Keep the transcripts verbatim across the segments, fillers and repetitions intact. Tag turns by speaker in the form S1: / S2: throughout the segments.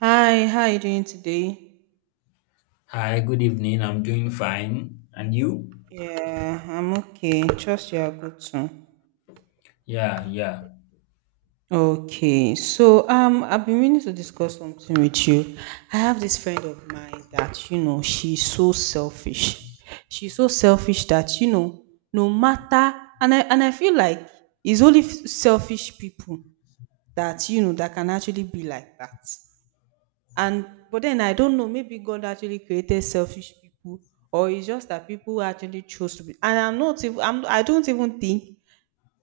S1: Hi, how are you doing today?
S2: Hi, good evening. I'm doing fine. And you?
S1: Yeah, I'm okay. Trust you are good too.
S2: Yeah, yeah.
S1: Okay, so um, I've been meaning to discuss something with you. I have this friend of mine that you know she's so selfish. She's so selfish that you know, no matter and I and I feel like it's only f- selfish people that you know that can actually be like that. And but then I don't know, maybe God actually created selfish people, or it's just that people actually chose to be. And I'm not even I'm I don't even think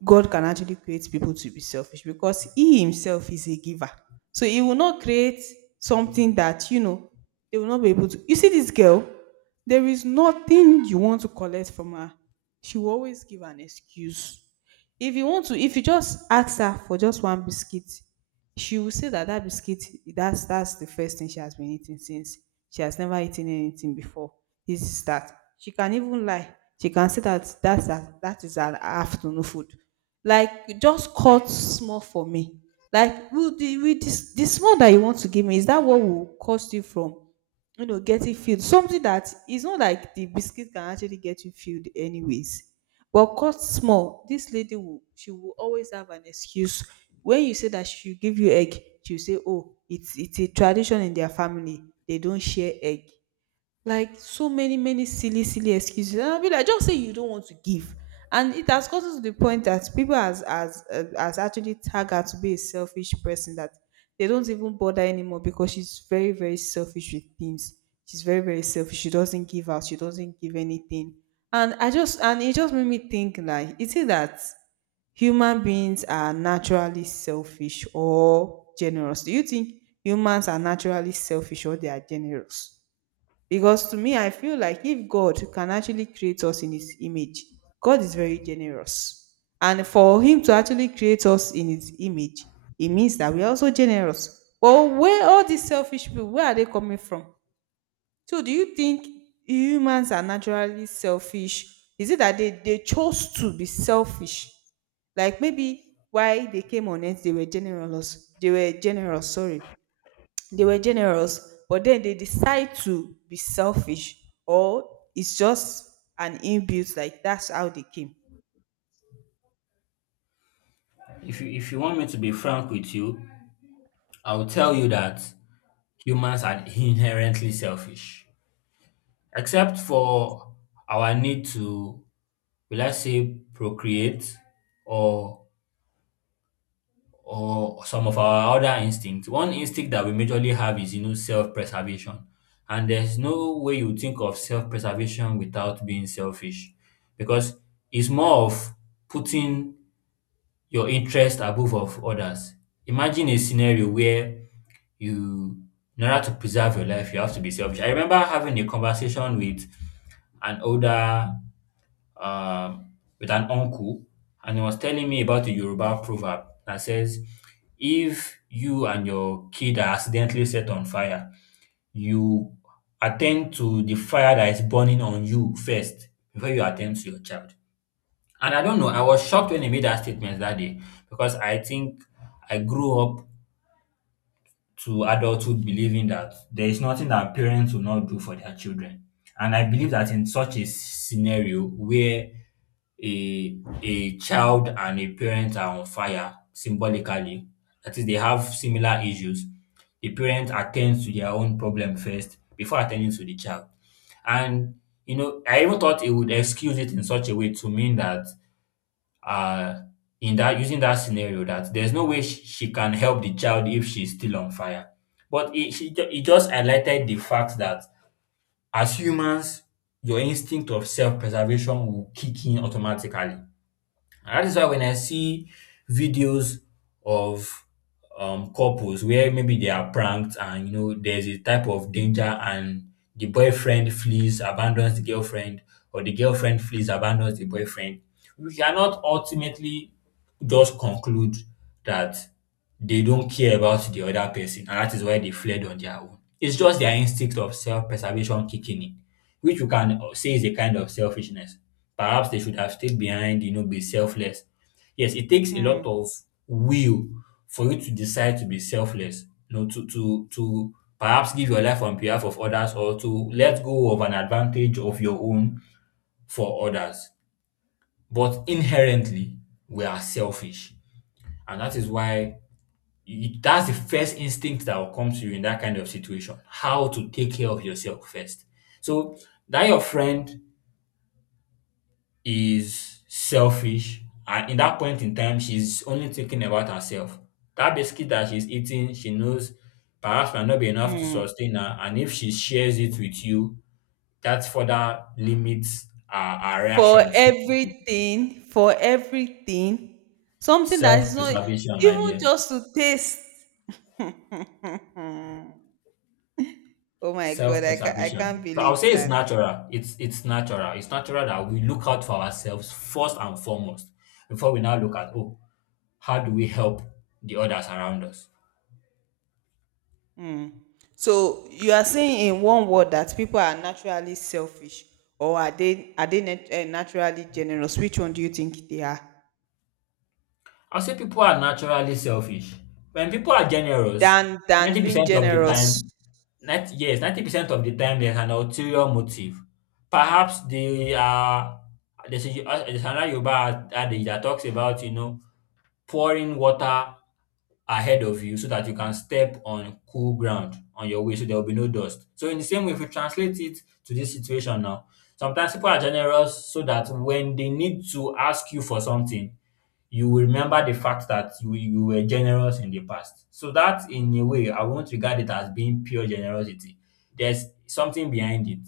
S1: God can actually create people to be selfish because He Himself is a giver. So He will not create something that, you know, they will not be able to. You see, this girl, there is nothing you want to collect from her. She will always give an excuse. If you want to, if you just ask her for just one biscuit, she will say that that biscuit, that's, that's the first thing she has been eating since. She has never eaten anything before. This is that. She can even lie. She can say that that's, that, that is her afternoon food, like just cut small for me. Like will the will this the small that you want to give me, is that what will cost you from you know getting filled? Something that is not, like, the biscuit can actually get you filled anyways. But cut small, this lady will she will always have an excuse. When you say that she will give you egg, she'll say, oh, it's it's a tradition in their family. They don't share egg, like, so many, many silly, silly excuses. And I'll be like, just say you don't want to give. And it has gotten to the point that people has has uh, has actually tagged her to be a selfish person that they don't even bother anymore because she's very, very selfish with things. She's very, very selfish. She doesn't give out, she doesn't give anything. and i just and it just made me think, like, is it that human beings are naturally selfish or generous? Do you think humans are naturally selfish or they are generous? Because to me, I feel like if God can actually create us in His image, God is very generous. And for Him to actually create us in His image, it means that we're also generous. But where all these selfish people, where are they coming from? So do you think humans are naturally selfish? Is it that they, they chose to be selfish? Like maybe why they came on earth, they were generous. They were generous, sorry, they were generous, but then they decide to be selfish, or it's just an inbuilt, like, that's how they came.
S2: If you if you want me to be frank with you, I'll tell
S1: Yeah.
S2: you that humans are inherently selfish. Except
S1: Okay.
S2: for our need to, will I say, procreate or or some of our other instincts. One instinct that we majorly have is you know self-preservation. And there's no way you think of self-preservation without being selfish. Because it's more of putting your interest above of others. Imagine a scenario where you, in order to preserve your life, you have to be selfish. I remember having a conversation with an older, um, with an uncle, and he was telling me about a Yoruba proverb that says, if you and your kid are accidentally set on fire, you attend to the fire that is burning on you first before you attend to your child. And I don't know, I was shocked when he made that statement that day because I think I grew up to adulthood believing that there is nothing that parents will not do for their children. And I believe that in such a scenario where a a child and a parent are on fire symbolically, that is, they have similar issues, the parent attends to their own problem first before attending to the child. And you know, I even thought it would excuse it in such a way to mean that uh in that using that scenario that there's no way she, she can help the child if she's still on fire. But it, she, ju- it just highlighted the fact that as humans, your instinct of self preservation will kick in automatically. And that is why when I see videos of um, couples where maybe they are pranked and you know there's a type of danger and the boyfriend flees, abandons the girlfriend, or the girlfriend flees, abandons the boyfriend, we cannot ultimately just conclude that they don't care about the other person and that is why they fled on their own. It's just their instinct of self preservation kicking in which you can say is a kind of selfishness. Perhaps they should have stayed behind, you know, be selfless. Yes, it takes a lot
S1: Mm,
S2: of will for you to decide to be selfless, you know, to to to perhaps give your life on behalf of others or to let go of an advantage of your own for others. But inherently, we are selfish. And that is why you, that's the first instinct that will come to you in that kind of situation. How to take care of yourself first. So that your friend is selfish and in that point in time she's only thinking about herself. That biscuit that she's eating, she knows perhaps might not be enough to
S1: mm.
S2: sustain her. And if she shares it with you, that further limits our, our
S1: For
S2: reactions.
S1: everything, for everything, something that is not
S2: Self-preservation, my
S1: even
S2: dear.
S1: just to taste. Oh my god, I, ca- I can't
S2: Self-preservation. So I'll
S1: believe
S2: say it's
S1: that.
S2: natural. It's it's natural. It's natural that we look out for ourselves first and foremost before we now look at oh, how do we help the others around us?
S1: Mm. So you are saying in one word that people are naturally selfish, or are they are they nat- eh, naturally generous? Which one do you think they are?
S2: I say people are naturally selfish. When people are generous,
S1: Than than being
S2: ninety percent of the
S1: generous.
S2: time, ninety, yes, ninety percent of the time there's an ulterior motive. Perhaps they are, there's, a, there's another Yoruba adage that talks about, you know, pouring water ahead of you so that you can step on cool ground on your way so there will be no dust. So in the same way, if we translate it to this situation now, sometimes people are generous so that when they need to ask you for something, you will remember the fact that you you were generous in the past. So that in a way, I won't regard it as being pure generosity. There's something behind it.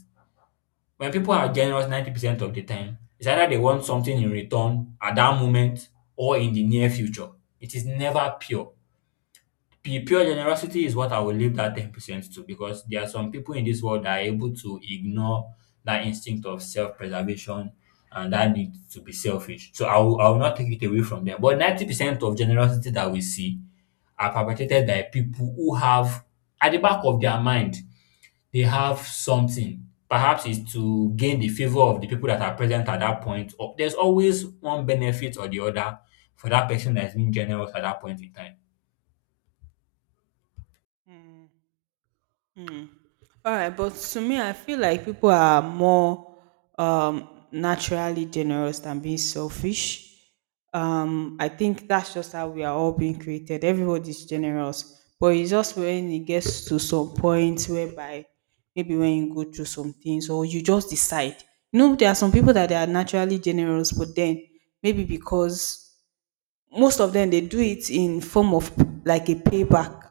S2: When people are generous ninety percent of the time, it's either they want something in return at that moment or in the near future. It is never pure. P- pure generosity is what I will leave that ten percent to because there are some people in this world that are able to ignore that instinct of self preservation and that need to be selfish. So I will, I will not take it away from them. But ninety percent of generosity that we see are perpetrated by people who have, at the back of their mind, they have something. Perhaps it's to gain the favor of the people that are present at that point. Or there's always one benefit or the other for that person that's being generous at that point in time.
S1: Alright, but to me, I feel like people are more um, naturally generous than being selfish. Um, I think that's just how we are all being created. Everybody's generous, but it's just when it gets to some point whereby maybe when you go through some things, or you just decide. You know, there are some people that they are naturally generous, but then maybe because most of them, they do it in form of, like, a payback.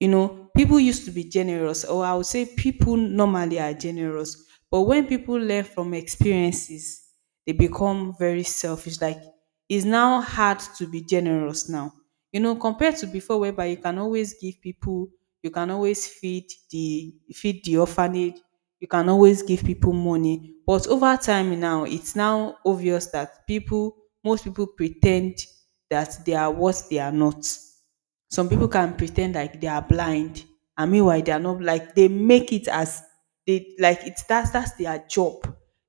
S1: you know, People used to be generous, or I would say people normally are generous. But when people learn from experiences, they become very selfish. Like, it's now hard to be generous now. You know, compared to before, whereby you can always give people, you can always feed the feed the orphanage, you can always give people money. But over time now, it's now obvious that people, most people pretend that they are what they are not. Some people can pretend like they are blind, and meanwhile they are not. Like, they make it as, they like, it's that's that's their job.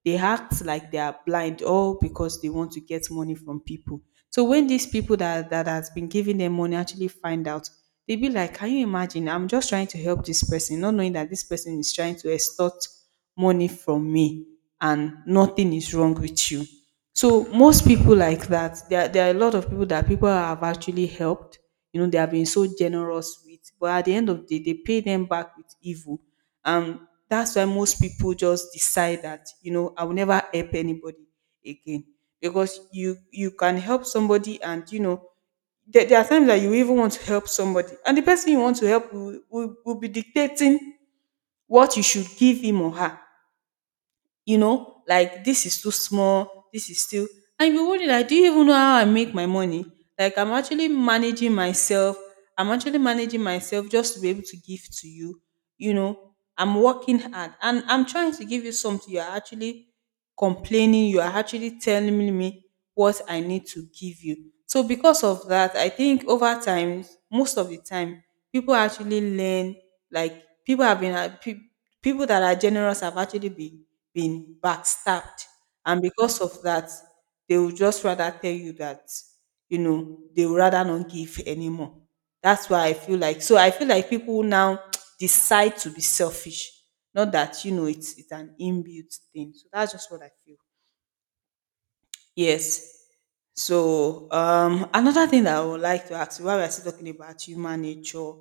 S1: They act like they are blind all because they want to get money from people. So when these people that that has been giving them money actually find out, they be like, can you imagine, I'm just trying to help this person, not knowing that this person is trying to extort money from me, and nothing is wrong with you. So most people like that. There, there are a lot of people that people have actually helped. You know, they have been so generous with, but at the end of the day, they pay them back with evil. And that's why most people just decide that, you know, I will never help anybody again. Because you you can help somebody, and you know, there, there are times that you even want to help somebody, and the person you want to help will, will, will be dictating what you should give him or her. You know, like, this is too small, this is still, and you be wondering, like, do you even know how I make my money? Like, I'm actually managing myself I'm actually managing myself just to be able to give to you. You know, I'm working hard and I'm trying to give you something. You're actually complaining. You are actually telling me what I need to give you. So, because of that, I think over time, most of the time, people actually learn. Like, people have been uh, pe- people that are generous have actually been been backstabbed, and because of that, they will just rather tell you that you know they would rather not give anymore. That's why I feel like so I feel like people now decide to be selfish. Not that, you know it's it's an inbuilt thing. So that's just what I feel. Yes. So um another thing that I would like to ask you while we're still talking about human nature,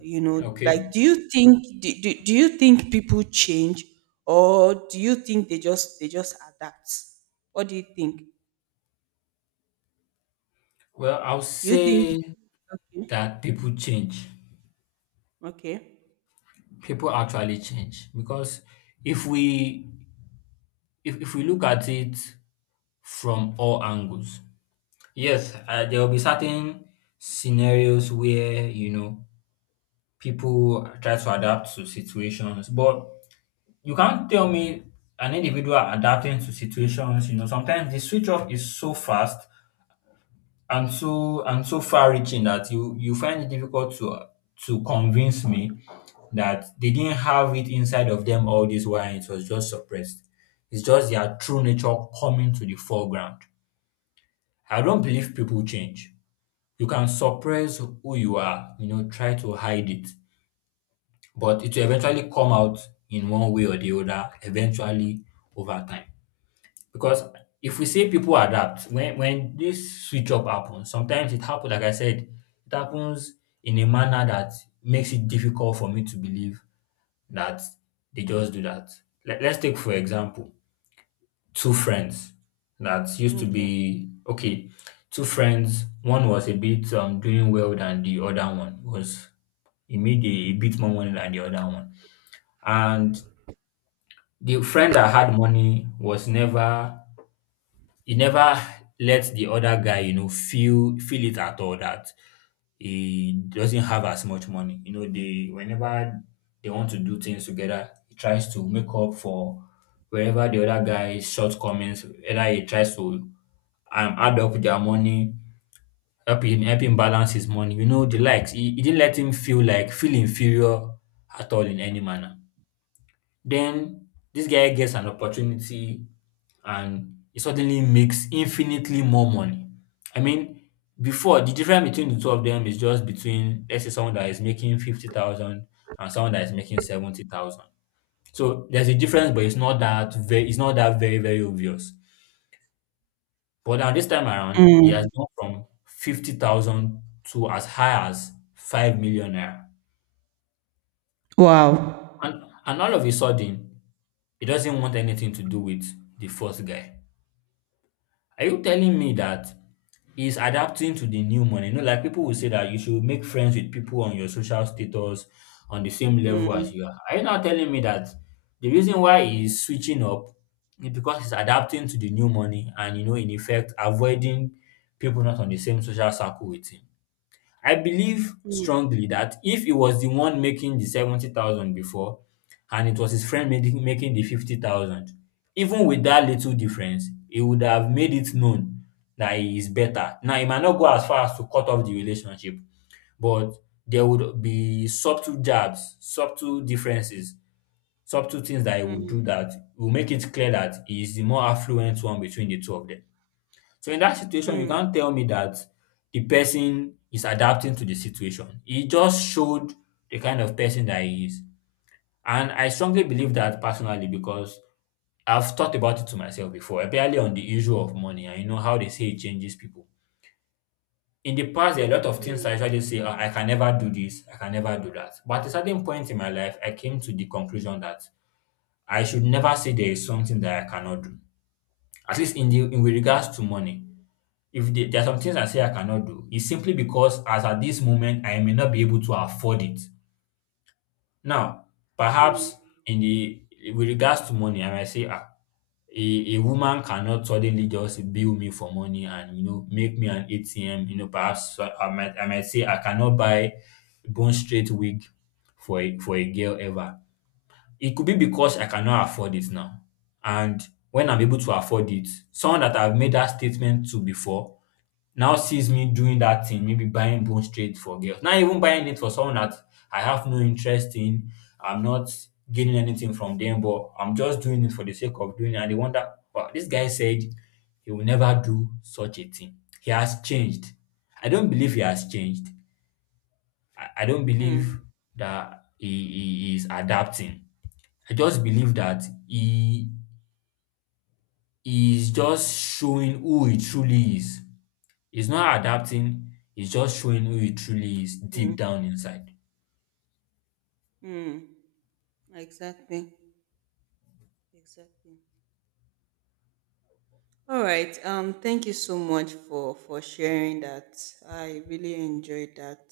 S1: you know,
S2: Okay.
S1: like, do you think do, do, do you think people change, or do you think they just they just adapt? What do you think?
S2: Well, I'll
S1: Do you think,
S2: say
S1: okay?
S2: that people change.
S1: Okay.
S2: People actually change because if we if, if we look at it from all angles, yes, uh, there will be certain scenarios where you know people try to adapt to situations, but you can't tell me an individual adapting to situations. You know, sometimes the switch off is so fast and so and so far reaching that you you find it difficult to to convince me that they didn't have it inside of them all this while and it was just suppressed. It's just their true nature coming to the foreground. I don't believe people change. You can suppress who you are, you know, try to hide it, but it will eventually come out in one way or the other, eventually over time. Because if we say people adapt, when when this switch up happens, sometimes it happens, like I said, it happens in a manner that makes it difficult for me to believe that they just do that. Let, let's take, for example, two friends that used to
S1: Okay.
S2: be okay, two friends, one was a bit um, doing well than the other one, was he made a, a bit more money than the other one. And the friend that had money was never— he never let the other guy, you know, feel feel it at all that he doesn't have as much money. You know, they whenever they want to do things together, he tries to make up for wherever the other guy's shortcomings, whether he tries to um, add up their money, help him help him balance his money, you know, the likes. He, he didn't let him feel like feel inferior at all in any manner. Then this guy gets an opportunity and he suddenly makes infinitely more money. I mean, before the difference between the two of them is just between let's say someone that is making fifty thousand and someone that is making seventy thousand. So there's a difference, but it's not that very— it's not that very, very obvious. But now this time around, he has
S1: Mm.
S2: gone from fifty thousand to as high as five million naira.
S1: Wow.
S2: And and all of a sudden, he doesn't want anything to do with the first guy. Are you telling me that is adapting to the new money? You know, like people will say that you should make friends with people on your social status on the same level as you are. Are you now telling me that the reason why he's switching up is because he's adapting to the new money and you know, in effect, avoiding people not on the same social circle with him? I believe strongly that if he was the one making the seventy thousand before and it was his friend making making the fifty thousand, even with that little difference, he would have made it known that he is better. Now, he might not go as far as to cut off the relationship, but there would be subtle jabs, subtle differences, subtle things that he would
S1: Mm.
S2: do that will make it clear that he is the more affluent one between the two of them. So in that situation, you
S1: Mm,
S2: can't tell me that the person is adapting to the situation. He just showed the kind of person that he is. And I strongly believe that personally because I've thought about it to myself before, especially on the issue of money and you know how they say it changes people. In the past, there are a lot of things I usually say, "Ah, I can never do this, I can never do that." But at a certain point in my life, I came to the conclusion that I should never say there is something that I cannot do, at least in the in with regards to money. If the there are some things I say I cannot do, it's simply because as at this moment I may not be able to afford it. Now, perhaps
S1: mm,
S2: in the with regards to money, I might say, ah, a, a woman cannot suddenly just bill me for money and you know make me an A T M. You know, perhaps uh, I might I might say I cannot buy bone straight wig for a, for a girl ever. It could be because I cannot afford it now, and when I'm able to afford it, someone that I've made that statement to before now sees me doing that thing, maybe buying bone straight for girls. Not even buying it for someone that I have no interest in. I'm not gaining anything from them, but I'm just doing it for the sake of doing it. And they wonder, wow, this guy said he will never do such a thing. He has changed. I don't believe he has changed. I, I don't believe
S1: mm,
S2: that he, he is adapting. I just believe that he, he is just showing who he truly is. He's not adapting, he's just showing who he truly is
S1: mm,
S2: deep down inside.
S1: mm. Exactly. Exactly. All right. Um, thank you so much for for sharing that. I really enjoyed that.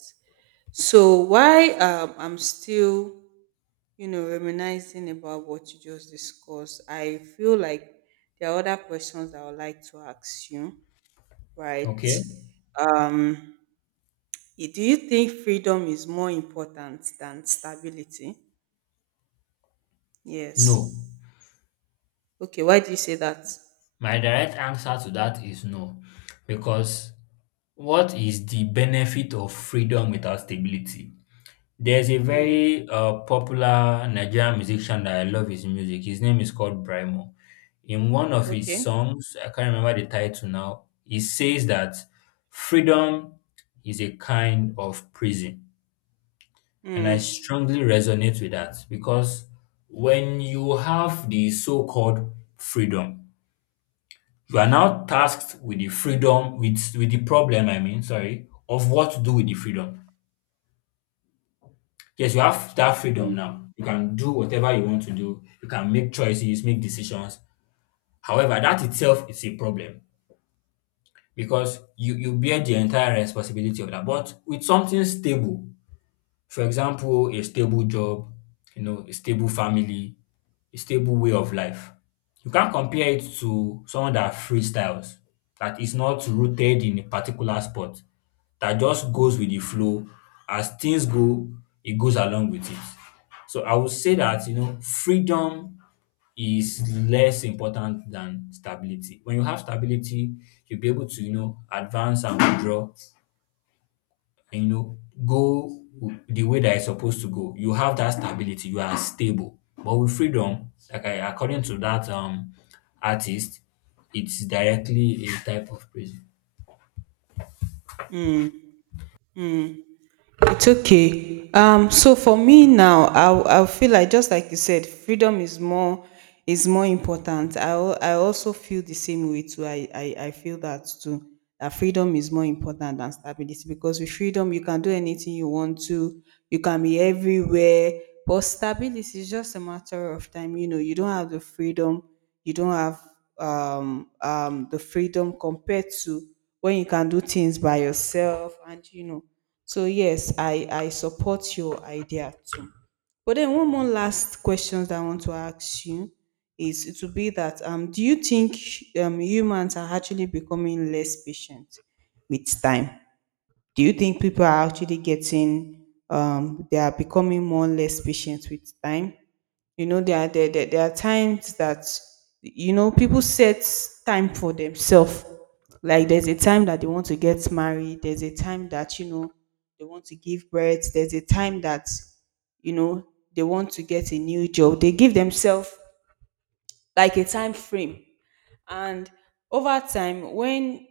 S1: So why um I'm still, you know, reminiscing about what you just discussed, I feel like there are other questions I would like to ask you, right?
S2: Okay?
S1: Um, i- do you think freedom is more important than stability?
S2: No.
S1: Yes. Okay, why do you say that?
S2: My direct answer to that is no. Because what is the benefit of freedom without stability? There's a
S1: Mm,
S2: very uh, popular Nigerian musician that I love his music. His name is called Brimo. In one of his
S1: okay.
S2: songs, I can't remember the title now, he says that freedom is a kind of prison. And I
S1: Mm.
S2: strongly resonate with that because when you have the so-called freedom, you are now tasked with the freedom, with, with the problem, I mean, sorry, of what to do with the freedom. Yes, you have that freedom now. You can do whatever you want to do. You can make choices, make decisions. However, that itself is a problem because you, you bear the entire responsibility of that. But with something stable, for example, a stable job, you know, a stable family, a stable way of life. You can't compare it to someone that freestyles, that is not rooted in a particular spot, that just goes with the flow. As things go, it goes along with it. So I would say that, you know, freedom is less important than stability. When you have stability, you'll be able to, you know, advance and withdraw and you know go w- the way that it's supposed to go. You have that stability. You are stable. But with freedom, like I, according to that um artist, it's directly a type of prison.
S1: It's okay. Um, so for me now, I I feel like just like you said, freedom is more is more important. I al- I also feel the same way too. I I, I feel that too. That freedom is more important than stability, because with freedom you can do anything you want to. You can be everywhere. But stability is just a matter of time. You know, you don't have the freedom. You don't have um um the freedom compared to when you can do things by yourself, and you know, so yes, I I support your idea too. But then one more last question that I want to ask you is, it will be that um do you think um humans are actually becoming less patient with time? Do you think people are actually getting um they are becoming more less patient with time? You know, there are there, there, there are times that you know people set time for themselves. Like, there's a time that they want to get married, there's a time that you know they want to give birth, there's a time that you know they want to get a new job. They give themselves like a time frame, and over time when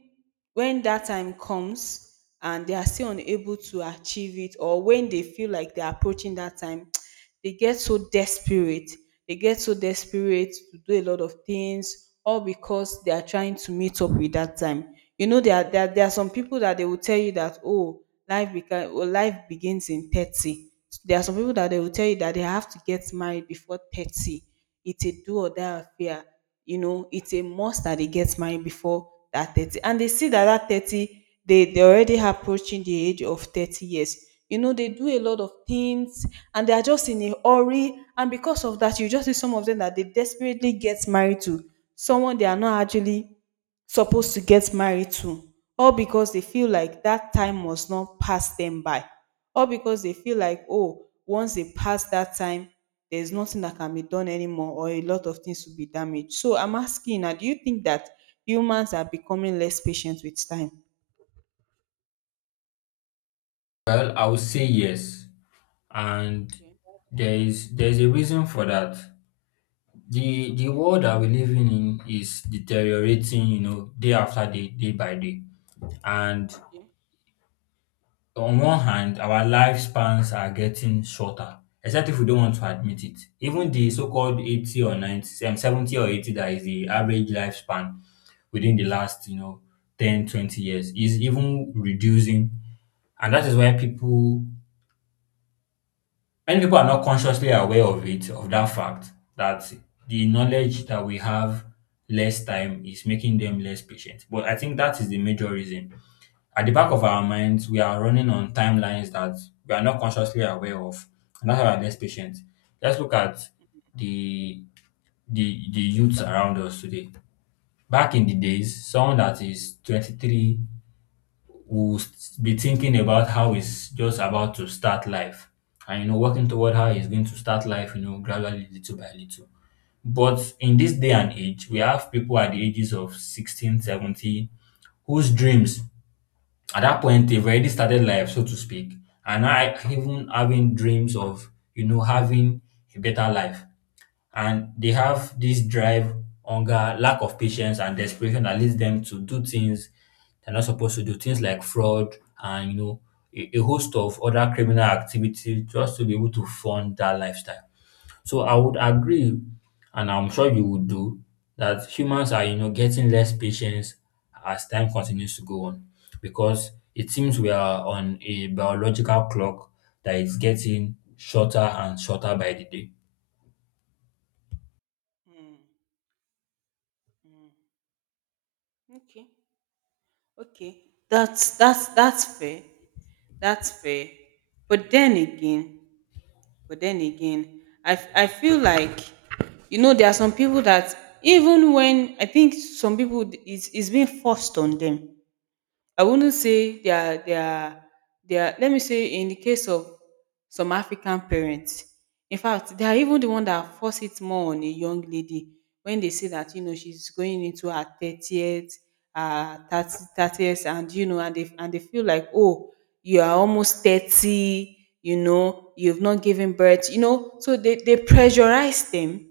S1: when that time comes and they are still unable to achieve it, or when they feel like they're approaching that time they get so desperate they get so desperate to do a lot of things, all because they are trying to meet up with that time. You know, there are, there, are- there are some people that they will tell you that, oh, life beca- oh, life begins in thirty. There are some people that they will tell you that they have to get married before thirty. It's a do or die affair. You know, it's a must that they get married before that thirty, and they see that that thirty, they they already approaching the age of thirty years. You know, they do a lot of things, and they are just in a hurry, and because of that you just see some of them that they desperately get married to someone they are not actually supposed to get married to, or because they feel like that time must not pass them by, or because they feel like, oh, once they pass that time, there's nothing that can be done anymore, or a lot of things will be damaged. So I'm asking now, do you think that humans are becoming less patient with time?
S2: Well, I would say yes, and
S1: Okay, why do you say
S2: there
S1: that?
S2: is there is a reason for that. the The
S1: Okay,
S2: world that we live in is deteriorating, you know, day after day, day by day. And
S1: okay.
S2: so, on one hand, our lifespans are getting shorter, except if we don't want to admit it. Even the so-called eighty or ninety, um, seventy or eighty that is the average lifespan within the last, you know, ten twenty years is even reducing. And that is why people, many people are not consciously aware of it, of that fact that the knowledge that we have less time is making them less patient. But I think that is the major reason. At the back of our minds, we are running on timelines that we are not consciously aware of, and that's why we are less patient. Let's look at the the the youths around us today. Back in the days, someone that is twenty-three will s- be thinking about how he's just about to start life and you know working toward how he's going to start life, you know, gradually little by little. But in this day and age, we have people at the ages of sixteen, seventeen, whose dreams at that point they've already started life so to speak, and I, even having dreams of, you know, having a better life, and they have this drive, hunger, lack of patience and desperation that leads them to do things they're not supposed to do, things like fraud, and you know, a, a host of other criminal activity just to be able to fund that lifestyle. So I would agree, and I'm sure you would do, that humans are, you know, getting less patience as time continues to go on because it seems we are on a biological clock that is getting shorter and shorter by the day.
S1: Mm, mm. Okay. Okay. That's that's that's fair. That's fair. But then again, but then again, I f- I feel like, you know, there are some people that, even when I think some people, it's it's been forced on them. I wouldn't say they are they are they are let me say, in the case of some African parents, in fact, they are even the one that force it more on a young lady when they say that, you know, she's going into her thirtieth, uh thirtieth, and you know, and they and they feel like, oh, you are almost thirty, you know, you've not given birth, you know, so they they pressurize them,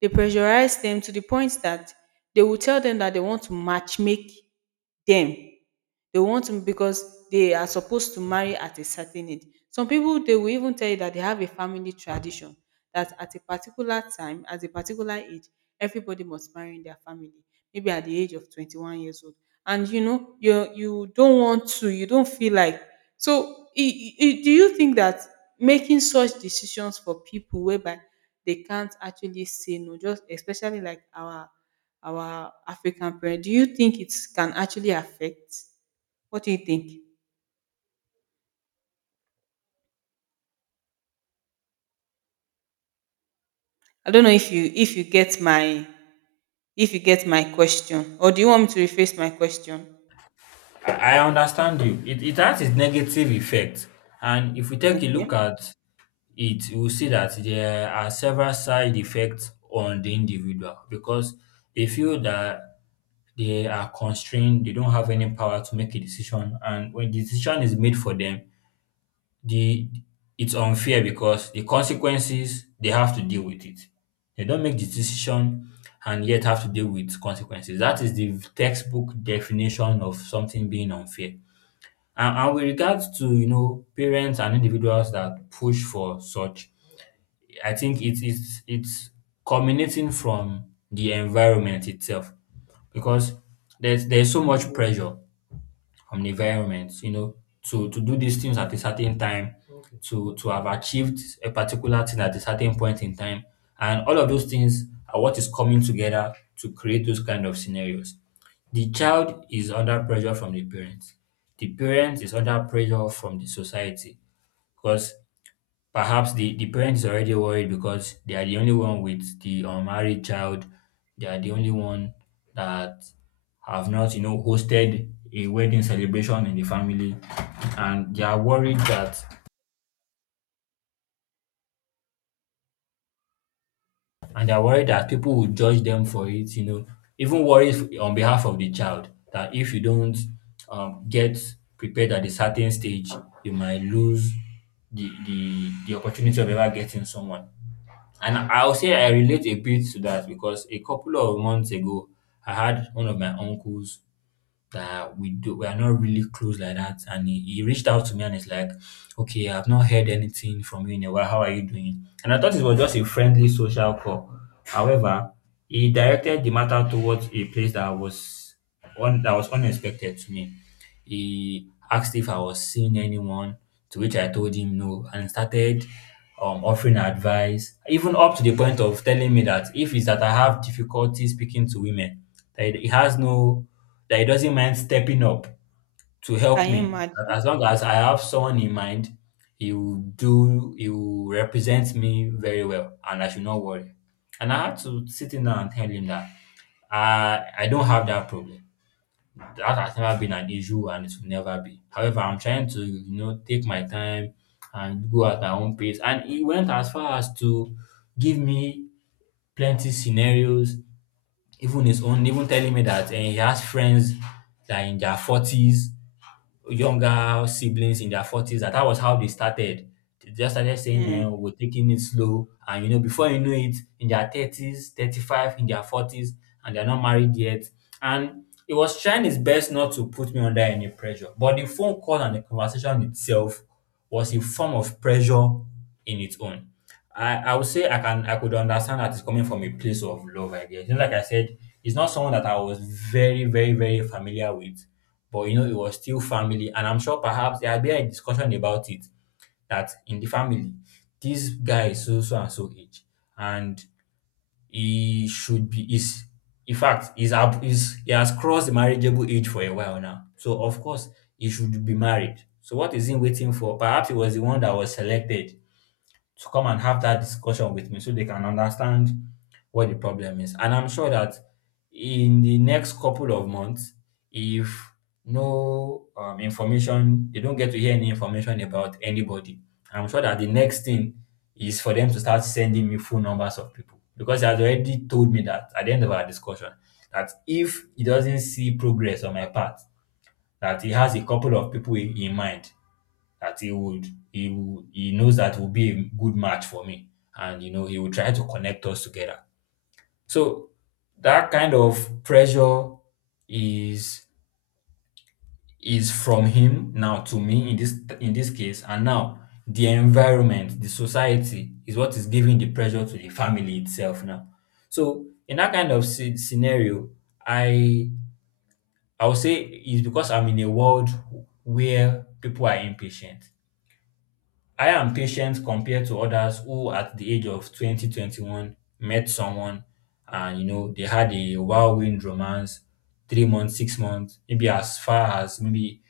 S1: they pressurize them to the point that they will tell them that they want to matchmake them, they want to, because they are supposed to marry at a certain age. Some people, they will even tell you that they have a family tradition that at a particular time, at a particular age, everybody must marry in their family. Maybe at the age of twenty-one years old. And you know, you you don't want to, you don't feel like, so i- i- do you think that making such decisions for people, whereby they can't actually say no, just especially like our our African parents, do you think it can actually affect? What do you think? I don't know if you if you get my if you get my question, or do you want me to rephrase my question?
S2: I understand you. It, it has its negative effect. And if we take a look
S1: Okay.
S2: at it, you will see that there are several side effects on the individual because they feel that they are constrained, they don't have any power to make a decision. And when the decision is made for them, the it's unfair because the consequences they have to deal with it. They don't make the decision and yet have to deal with consequences. That is the textbook definition of something being unfair. And and with regards to, you know, parents and individuals that push for such, I think it is it's it's culminating from the environment itself because there's there's so much pressure from the environment, you know, to to do these things at a certain time, to to have achieved a particular thing at a certain point in time, and all of those things are what is coming together to create those kind of scenarios. The child is under pressure from the parent. The parent is under pressure from the society because perhaps the, the parent is already worried because they are the only one with the unmarried child. They are the only one that have not, you know, hosted a wedding celebration in the family. And they are worried that and they're worried that people will judge them for it, you know, even worries on behalf of the child that if you don't um, get prepared at a certain stage, you might lose the, the, the opportunity of ever getting someone. And I'll say I relate a bit to that because a couple of months ago, I had one of my uncles that we do we are not really close like that. And he, he reached out to me and he's like, okay, I've not heard anything from you in a while. How are you doing? And I thought it was just a friendly social call. However, he directed the matter towards a place that was on that was unexpected to me. He asked if I was seeing anyone, to which I told him no, and started um, offering advice, even up to the point of telling me that if it's that I have difficulty speaking to women, that he has no, that he doesn't mind stepping up to help
S1: Can you
S2: me.
S1: imagine?
S2: That as long as I have someone in mind, he will do, he will represent me very well, and I should not worry. And I had to sit in there and tell him that I, I don't have that problem. That has never been an issue and it will never be. However, I'm trying to, you know, take my time and go at my own pace. And he went as far as to give me plenty scenarios, even his own, even telling me that eh, he has friends that are in their forties, younger siblings in their forties that that was how they started. They just started saying, eh,
S1: Mm,
S2: we're taking it slow. And, you know, before you know it, in their thirties, thirty-five, in their forties, and they're not married yet. And he was trying his best not to put me under any pressure. But the phone call and the conversation itself was a form of pressure in its own. I, I would say I can I could understand that it's coming from a place of love, I guess. You know, like I said, it's not someone that I was very, very, very familiar with. But you know, it was still family. And I'm sure perhaps there had been a discussion about it that in the family, this guy is so so and so age, and he should be, is in fact, is ab- is he has crossed the marriageable age for a while now. So of course he should be married. So what is he waiting for? Perhaps he was the one that was selected to come and have that discussion with me so they can understand what the problem is. And I'm sure that in the next couple of months, if no um, information, they don't get to hear any information about anybody, I'm sure that the next thing is for them to start sending me full numbers of people because he has already told me that at the end of our discussion that if he doesn't see progress on my part, that he has a couple of people in in mind that he would he would he knows that will be a good match for me, and you know he will try to connect us together. So that kind of pressure is is from him now to me in this in this case, and now the environment, the society is what is giving the pressure to the family itself now. So in that kind of sce- scenario, i i would say it's because I'm in a world where people are impatient. I am patient compared to others who at the age of twenty, twenty-one, met someone and you know they had a whirlwind romance, three months, six months, maybe as far as maybe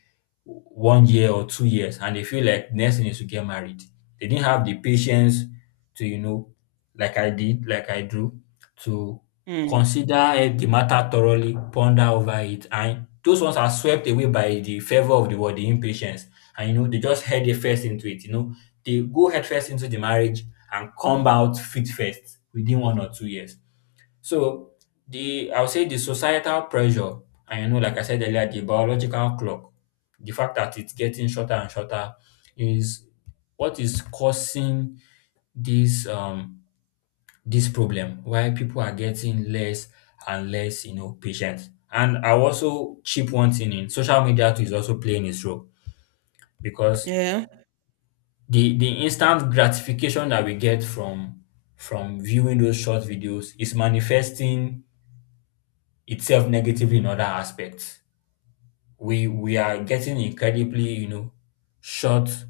S2: one year or two years, and they feel like next thing is to get married. They didn't have the patience to, you know, like I did, like I do, to
S1: mm,
S2: consider eh, the matter thoroughly, ponder over it, and those ones are swept away by the fervor of the world, the impatience, and you know they just head their face into it, you know, they go headfirst into the marriage and come out feet first within one or two years. So the I would say the societal pressure, and you know, like I said earlier, the biological clock, the fact that it's getting shorter and shorter, is what is causing this um this problem why people are getting less and less, you know, patient. And I will also chip one thing in: social media too is also playing its role because
S1: yeah.
S2: the the instant gratification that we get from from viewing those short videos is manifesting itself negatively in other aspects. We we are getting incredibly, you know, short,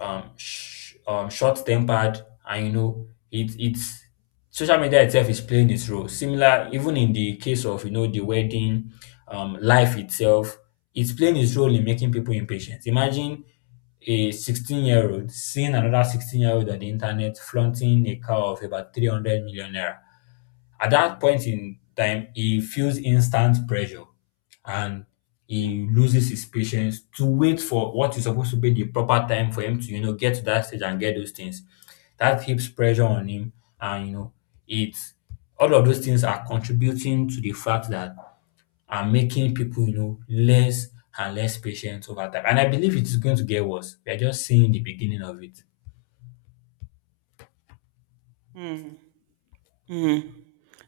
S2: um, sh- um short tempered, and you know it it's social media itself is playing its role similar even in the case of, you know, the wedding um life itself. It's playing its role in making people impatient. Imagine a sixteen year old seeing another sixteen year old on the internet flaunting a car of about three hundred million naira. At that point in time, he feels instant pressure and
S1: Mm.
S2: he loses his patience to wait for what is supposed to be the proper time for him to, you know, get to that stage and get those things. That heaps pressure on him, and you know, it's all of those things are contributing to the fact that are making people, you know, less and less patient over time. And I believe it is going to get worse. We are just seeing the beginning of it.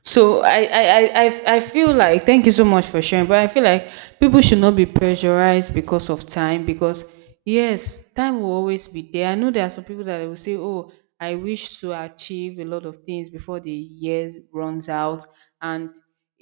S1: So I, I, I, I I feel like, thank you so much for sharing, but I feel like people should not be pressurized because of time, because yes, time will always be there. I know there are some people that will say, oh, I wish to achieve a lot of things before the years runs out, and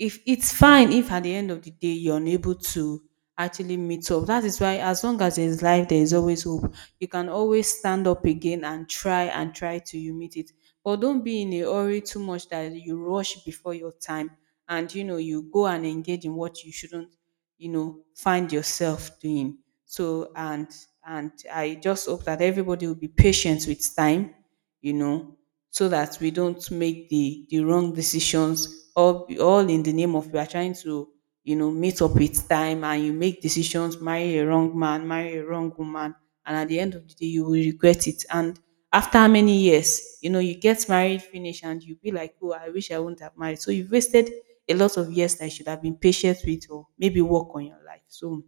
S1: if it's fine, if at the end of the day you're unable to actually meet up, that is why, as long as there's life, there is always hope. You can always stand up again and try and try till you meet it. But don't be in a hurry too much that you rush before your time and you know you go and engage in what you shouldn't, you know, find yourself doing. So, and and I just hope that everybody will be patient with time, you know, so that we don't make the the wrong decisions, all all in the name of we are trying to, you know, meet up with time, and you make decisions, marry a wrong man, marry a wrong woman, and at the end of the day you will regret it. And after how many years, you know, you get married finish and you be like, oh, I wish I wouldn't have married. So you've wasted a lot of years that you should have been patient with, or maybe work on your life. So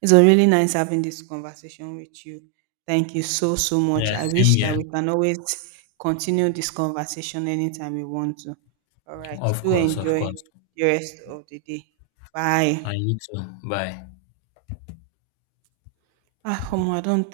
S1: it's was really nice having this conversation with you. Thank you so, so much.
S2: Yeah,
S1: I
S2: same
S1: wish that
S2: here.
S1: we can always continue this conversation anytime we want to. All right.
S2: Of
S1: Do
S2: course, of
S1: enjoy
S2: course.
S1: the rest of the day. Bye.
S2: And you too. Bye.
S1: Ah, Omo, I don't